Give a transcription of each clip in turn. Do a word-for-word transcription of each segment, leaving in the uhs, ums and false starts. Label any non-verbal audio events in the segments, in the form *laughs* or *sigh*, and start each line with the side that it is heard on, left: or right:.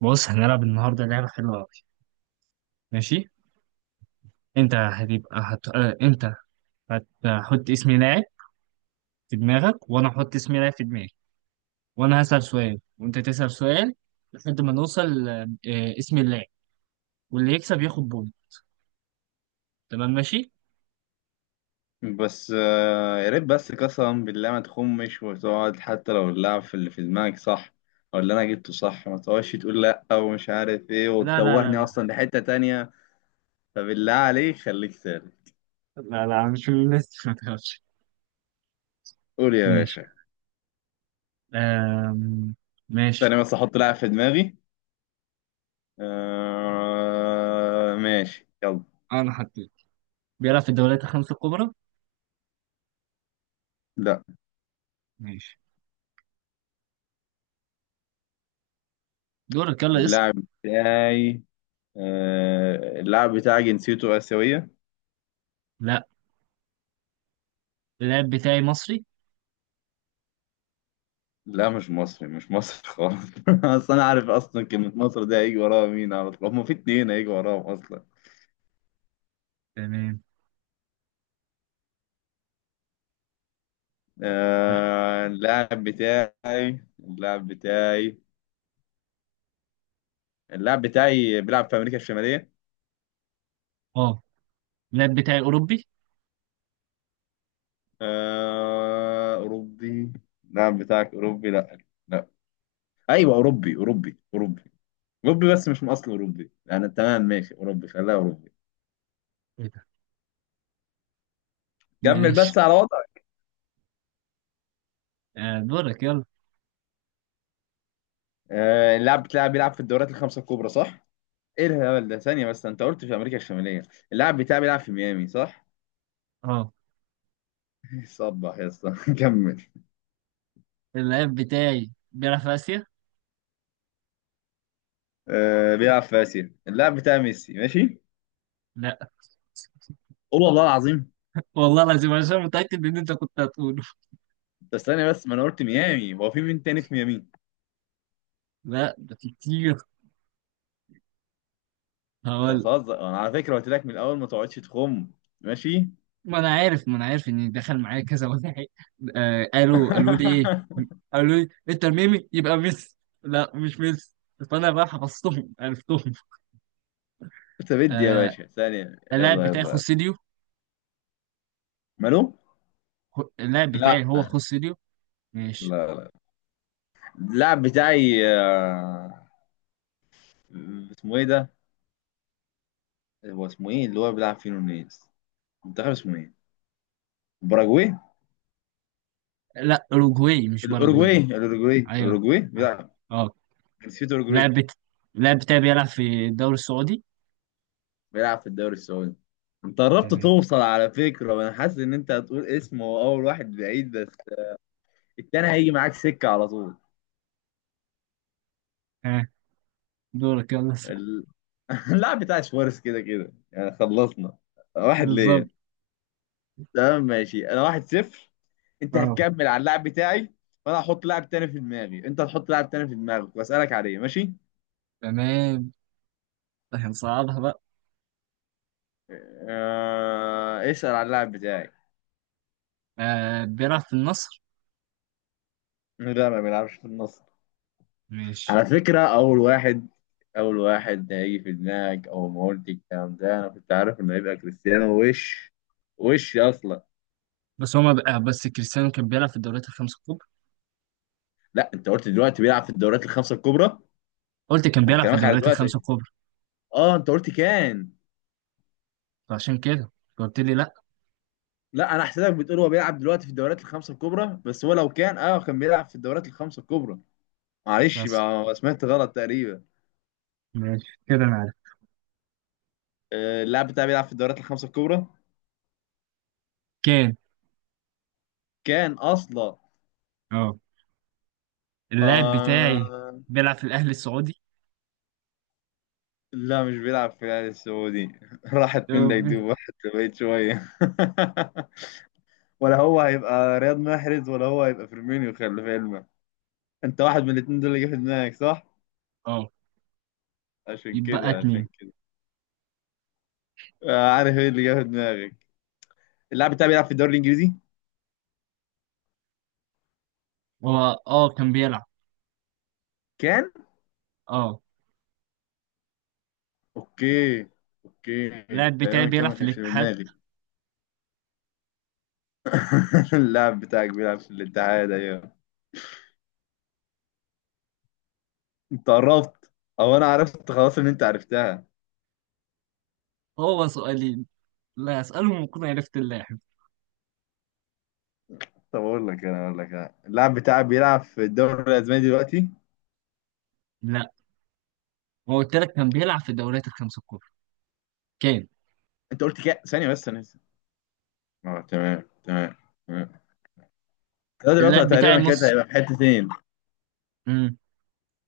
right: بص، هنلعب النهارده لعبة حلوة أوي. ماشي. أنت هتبقى هت... آه، أنت هتحط اسم لاعب في دماغك، وأنا هحط اسم لاعب في دماغي. وأنا هسأل سؤال وأنت تسأل سؤال لحد ما نوصل آه، آه، اسم اللاعب، واللي يكسب ياخد بونت. تمام، ماشي؟
left: بس آه، يا ريت بس قسما بالله ما تخمش وتقعد حتى لو اللعب في اللي في دماغك صح، او اللي انا جبته صح. ما تقعدش تقول لا ومش عارف ايه
right: لا لا لا
left: وتتوهني
right: لا.
left: اصلا لحتة تانية. فبالله عليك خليك سالك.
right: لا لا، مش من الناس. *laughs* ما تخافش.
left: قول يا
right: ماشي.
left: باشا.
right: آم...
left: تاني
right: ماشي.
left: بس احط لاعب في دماغي. آه ماشي يلا.
right: أنا حطيت. بيلعب في الدوريات الخمسة الكبرى.
left: لا.
right: ماشي. دورك، يلا اسأل.
left: اللاعب بتاعي آه اللاعب بتاعي جنسيته آسيوية.
right: لا. اللاعب بتاعي مصري.
left: لا مش مصري، مش مصري خالص. *laughs* اصل انا عارف اصلا كلمة مصر ده هيجي وراها مين على طول، هما في اتنين هيجي وراهم اصلا.
right: تمام. لا.
left: آه اللاعب بتاعي اللاعب بتاعي اللاعب بتاعي بيلعب في امريكا الشمالية.
right: اه. اللاعب بتاعي أوروبي.
left: آه اوروبي. اللاعب بتاعك اوروبي، لا. لا. ايوه اوروبي اوروبي اوروبي. اوروبي بس مش من اصل اوروبي يعني. تمام ماشي اوروبي، خليها اوروبي. كمل بس
right: ماشي.
left: على وضعك.
right: آه، دورك يلا.
left: آه اللاعب بتاعي بيلعب في الدوريات الخمسة الكبرى صح؟ ايه الهبل ده؟ ثانية بس، انت قلت في امريكا الشمالية. اللاعب بتاعي بيلعب في ميامي صح؟
right: اه،
left: *laughs* صبح يا اسطى. *laughs* كمل.
right: اللعيب بتاعي بيلعب في آسيا؟
left: آه بيلعب في اسيا. اللاعب بتاعي ميسي ماشي؟
right: لا.
left: قول والله العظيم.
right: والله العظيم، عشان متأكد إن أنت كنت هتقوله.
left: بس ثانية بس، ما انا قلت ميامي، هو في مين تاني في ميامي؟
right: لا، ده في كتير.
left: انت
right: هقول.
left: بتهزر، انا على فكرة قلت لك من الاول ما تقعدش تخم، ماشي؟
right: ما أنا عارف ما أنا عارف إن دخل معايا كذا واحد. آه قالوا قالوا لي إيه؟
left: *laughs*
right: قالوا لي أنت ميمي يبقى ميسي. لا مش ميسي. فأنا بقى حفظتهم عرفتهم.
left: انت بدي يا
right: آه
left: باشا ثانية.
right: اللاعب
left: يلا
right: بتاعي
left: يلا يلا.
right: خوسيليو.
left: مالو؟
right: خو- اللاعب
left: لا
right: بتاعي هو
left: لا
right: خوسيليو. ماشي.
left: لا. اللاعب بتاعي آه اسمه ايه ده؟ هو اسمه ايه اللي هو بيلعب فيه نونيز؟ منتخب اسمه ايه؟ باراجواي.
right: لا، أوروجواي مش
left: الاوروجواي
right: باراجواي.
left: الاوروجواي
right: أيوه.
left: الاوروجواي
right: اه.
left: بيلعب.
right: آه.
left: جنسيته اوروجواي.
right: اللاعب بت... اللاعب بتاعي بيلعب في الدوري السعودي.
left: بيلعب في الدوري السعودي. انت قربت
right: تمام.
left: توصل على فكره، وانا حاسس ان انت هتقول اسمه، هو اول واحد بعيد بس التاني هيجي معاك سكه على طول.
right: ها، دورك يلا س-
left: ال... *laughs* اللاعب بتاع شوارز كده كده يعني، خلصنا. واحد
right: بالظبط.
left: ليا. تمام ماشي، انا واحد صفر. انت
right: اه،
left: هتكمل على اللاعب بتاعي. وانا هحط لاعب تاني في دماغي، انت هتحط لاعب تاني في دماغك واسالك عليه، ماشي.
right: تمام. هنصعدها بقى.
left: آه... اسال على اللاعب بتاعي.
right: آه بيلعب في النصر.
left: لا ما بيلعبش في النص.
right: ماشي.
left: على فكرة، أول واحد أول واحد هيجي في دماغك أول ما قلت الكلام ده، أنا كنت عارف إنه هيبقى كريستيانو. وش وش أصلا.
right: بس هما بقى، آه، بس كريستيانو كان بيلعب في الدوريات الخمسة الكبرى.
left: لا أنت قلت دلوقتي بيلعب في الدوريات الخمسة الكبرى.
right: قلت كان
left: هو
right: بيلعب في
left: كلامك على
right: الدوريات الخمسة
left: دلوقتي.
right: الكبرى.
left: أه أنت قلت كان.
right: فعشان كده قلت لي لا.
left: لا أنا حسيتك بتقول هو بيلعب دلوقتي في الدوريات الخمسة الكبرى، بس هو لو كان أه كان بيلعب في الدوريات الخمسة الكبرى. معلش
right: بس
left: بقى، سمعت غلط تقريبا.
right: ماشي، كده انا عارف.
left: آه، اللاعب بتاعي بيلعب في الدوريات الخمسة الكبرى.
right: كان.
left: كان أصلا.
right: اه. اللاعب بتاعي
left: آه
right: بيلعب في الاهلي السعودي.
left: لا، مش بيلعب في الأهلي السعودي. *laughs* راحت
right: اه
left: من دايدوب،
right: بي-
left: واحد بقيت شوية. *laughs* ولا هو هيبقى رياض محرز، ولا هو هيبقى فيرمينيو، خلي في علمك. انت واحد من الاتنين دول اللي جه في دماغك، صح؟
right: آه.
left: عشان
right: يبقى
left: كده
right: اتنين.
left: عشان كده. آه، عارف ايه اللي جه في دماغك. اللاعب بتاعي بيلعب في الدوري الإنجليزي؟
right: هو اه كان بيلعب.
left: كان؟
right: اه.
left: اوكي اوكي.
right: اللاعب بتاعي
left: تقريبا كان،
right: بيلعب
left: ما
right: في
left: كانش في
right: الاتحاد.
left: دماغي. *laughs* اللاعب بتاعك بيلعب في الاتحاد ايوه. انت قربت. او انا عرفت خلاص ان انت عرفتها.
right: هو سؤالي. لا، اسألهم وأكون عرفت اللاعب.
left: طب اقول لك انا، اقول لك أنا. اللاعب بتاعك بيلعب في الدوري الاسباني دلوقتي.
right: لا، هو قلت لك كان بيلعب في الدوريات الخمسة الكبرى. كان.
left: انت قلت كام ثانيه بس، انا لسه. اه تمام تمام تمام. ده دلوقتي
right: اللاعب بتاعي
left: تقريبا كده
right: مص
left: هيبقى في حتتين.
right: امم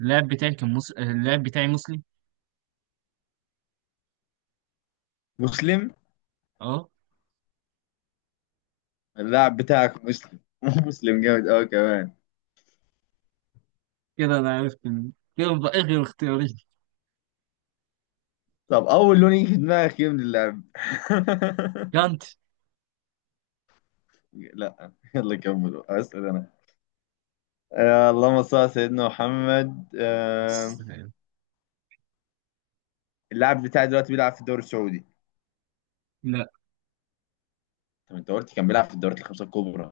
right: اللاعب بتاعي كان مص اللاعب بتاعي مسلم.
left: مسلم.
right: اه.
left: اللاعب بتاعك مسلم. *laughs* مسلم جامد قوي كمان.
right: كده انا عرفت مين. كده بقى إيه غير اختياري.
left: طب اول لون يجي في دماغك ايه من اللعب؟
right: كانت.
left: *laughs* لا يلا كمل، اسال انا. آه اللهم صل على سيدنا محمد.
right: بس.
left: آه اللاعب بتاعي دلوقتي بيلعب في الدوري السعودي.
right: لا
left: طب انت قلت كان بيلعب في الدوريات الخمسه الكبرى.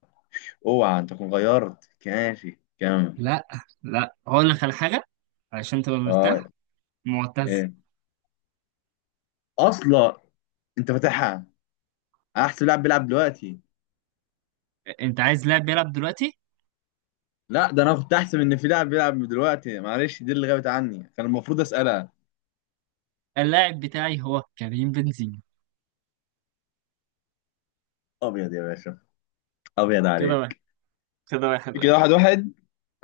left: اوعى انت تكون غيرت، ماشي كمل.
right: لا لا. هقول لك على حاجة علشان تبقى
left: اه
right: مرتاح. معتز.
left: ايه اصلا؟ انت فاتحها. انا احسب لاعب بيلعب دلوقتي.
right: انت عايز لاعب بيلعب دلوقتي.
left: لا ده انا كنت احسب ان في لاعب بيلعب دلوقتي، معلش دي اللي غابت عني، كان المفروض اسالها.
right: اللاعب بتاعي هو كريم بنزيما.
left: ابيض يا باشا، ابيض
right: كده واحد.
left: عليك.
right: كده واحد واحد.
left: كده واحد واحد.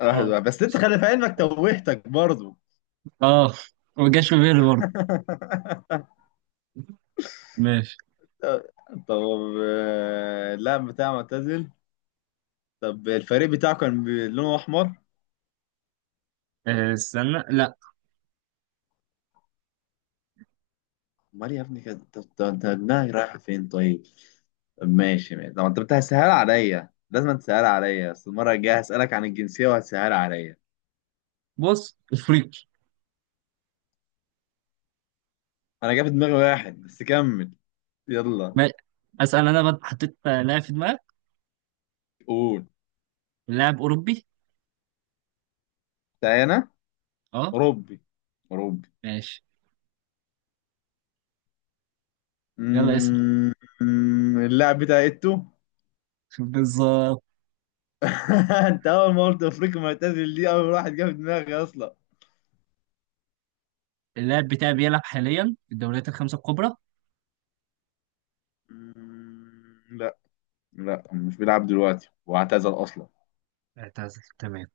left: واحد
right: اه.
left: واحد بس انت خلي في علمك توهتك برضو.
right: اه. ما جاش في بالي برضه.
left: *laughs*
right: ماشي.
left: طب. آه، اللاعب بتاعه معتزل. طب الفريق بتاعه كان بي- لونه احمر.
right: آه، استنى لا.
left: امال يا ابني كده؟ طب طب انت دماغك رايحه فين طيب. طب ماشي ماشي طب، انت بتسهل عليا، لازم تسهل عليا، بس المره الجايه هسالك عن الجنسيه وهتسهل عليا.
right: بص، افريقي.
left: انا جاب في دماغي واحد بس كمل. يلا
right: ما... اسال انا بقى حطيت لاعب في دماغك.
left: قول.
right: لاعب اوروبي.
left: تعالى.
right: اه.
left: اوروبي. اوروبي.
right: ماشي. يلا اسال.
left: مم، اللاعب بتاع ايتو. *laughs*
right: *laughs* بالظبط.
left: انت اول ما قلت افريقيا معتزل، دي اول واحد جه في دماغي اصلا.
right: اللاعب بتاعي بيلعب حاليا في الدوريات الخمسه الكبرى.
left: مم، لا. لا مش بيلعب دلوقتي واعتزل اصلا.
right: اعتزل، تمام.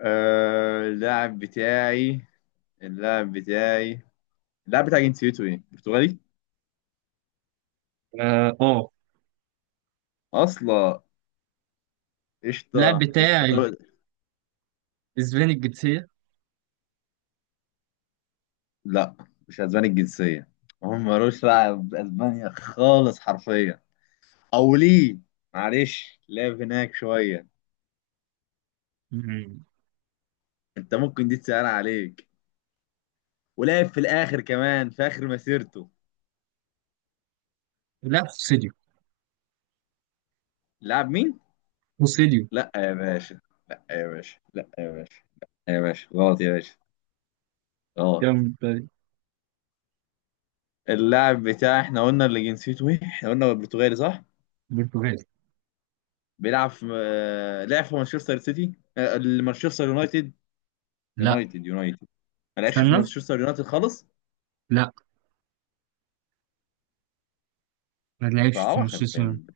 left: آه اللاعب بتاعي اللاعب بتاعي اللاعب بتاع جنسيته ايه؟ برتغالي
right: اه. آه.
left: اصلا. قشطه
right: اللاعب
left: قشطه
right: بتاعي
left: طب.
right: اسباني الجنسيه.
left: لا مش اسباني الجنسيه. هم ملوش دعوه باسبانيا خالص حرفيا. او ليه؟ معلش لعب هناك شويه.
right: مم.
left: انت ممكن دي تسأل عليك. ولعب في الاخر كمان في اخر مسيرته.
right: لا، خوسيليو.
left: لعب مين؟
right: خوسيليو
left: لا يا باشا، لا يا باشا، لا يا باشا، لا يا باشا غلط يا باشا. غلط.
right: كان
left: اللاعب بتاع احنا قلنا اللي جنسيته ايه، احنا قلنا برتغالي، صح.
right: برتغالي.
left: بيلعب في آه، لعب في مانشستر سيتي، آه، مانشستر يونايتد.
right: لا،
left: يونايتد يونايتد. ما لعبش في
right: استنى.
left: مانشستر يونايتد خالص.
right: لا، ما لعبش في
left: صعب خلي
right: مانشستر.
left: بالك.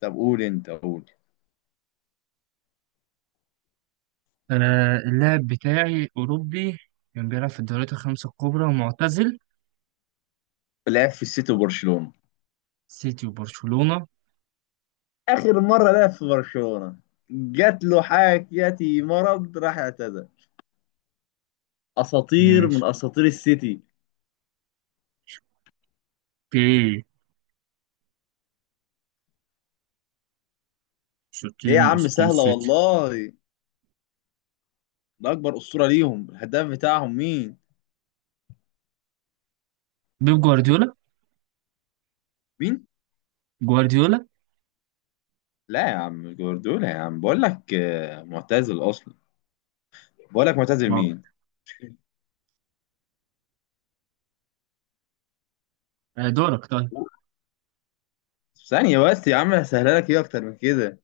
left: طب قول، انت قول.
right: آه اللاعب بتاعي أوروبي، كان بيلعب في الدوريات الخمسة الكبرى ومعتزل.
left: لعب في السيتي وبرشلونة.
right: سيتي وبرشلونة.
left: اخر مرة لعب في برشلونة، جات له حاجتي مرض، راح اعتزل. اساطير من
right: ماشي.
left: اساطير السيتي.
right: اوكي.
left: ايه
right: اساطير
left: يا
right: من
left: عم
right: اساطير
left: سهلة
right: السيتي.
left: والله. ده اكبر اسطورة ليهم، الهداف بتاعهم مين؟
right: بيب جوارديولا.
left: مين؟
right: جوارديولا.
left: لا يا عم جوارديولا يا عم، بقول لك آه، معتزل اصلا. بقول لك معتزل
right: ما-
left: مين.
right: آه، دورك طيب.
left: ثانية بس يا عم، هسهلها لك، ايه اكتر من كده.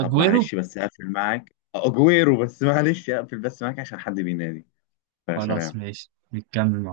left: طب
right: اجويرو.
left: معلش بس هقفل معاك، اجويرو بس معلش، اقفل بس معاك عشان حد بينادي.
right: خلاص،
left: فسلام.
right: ماشي نكمل مع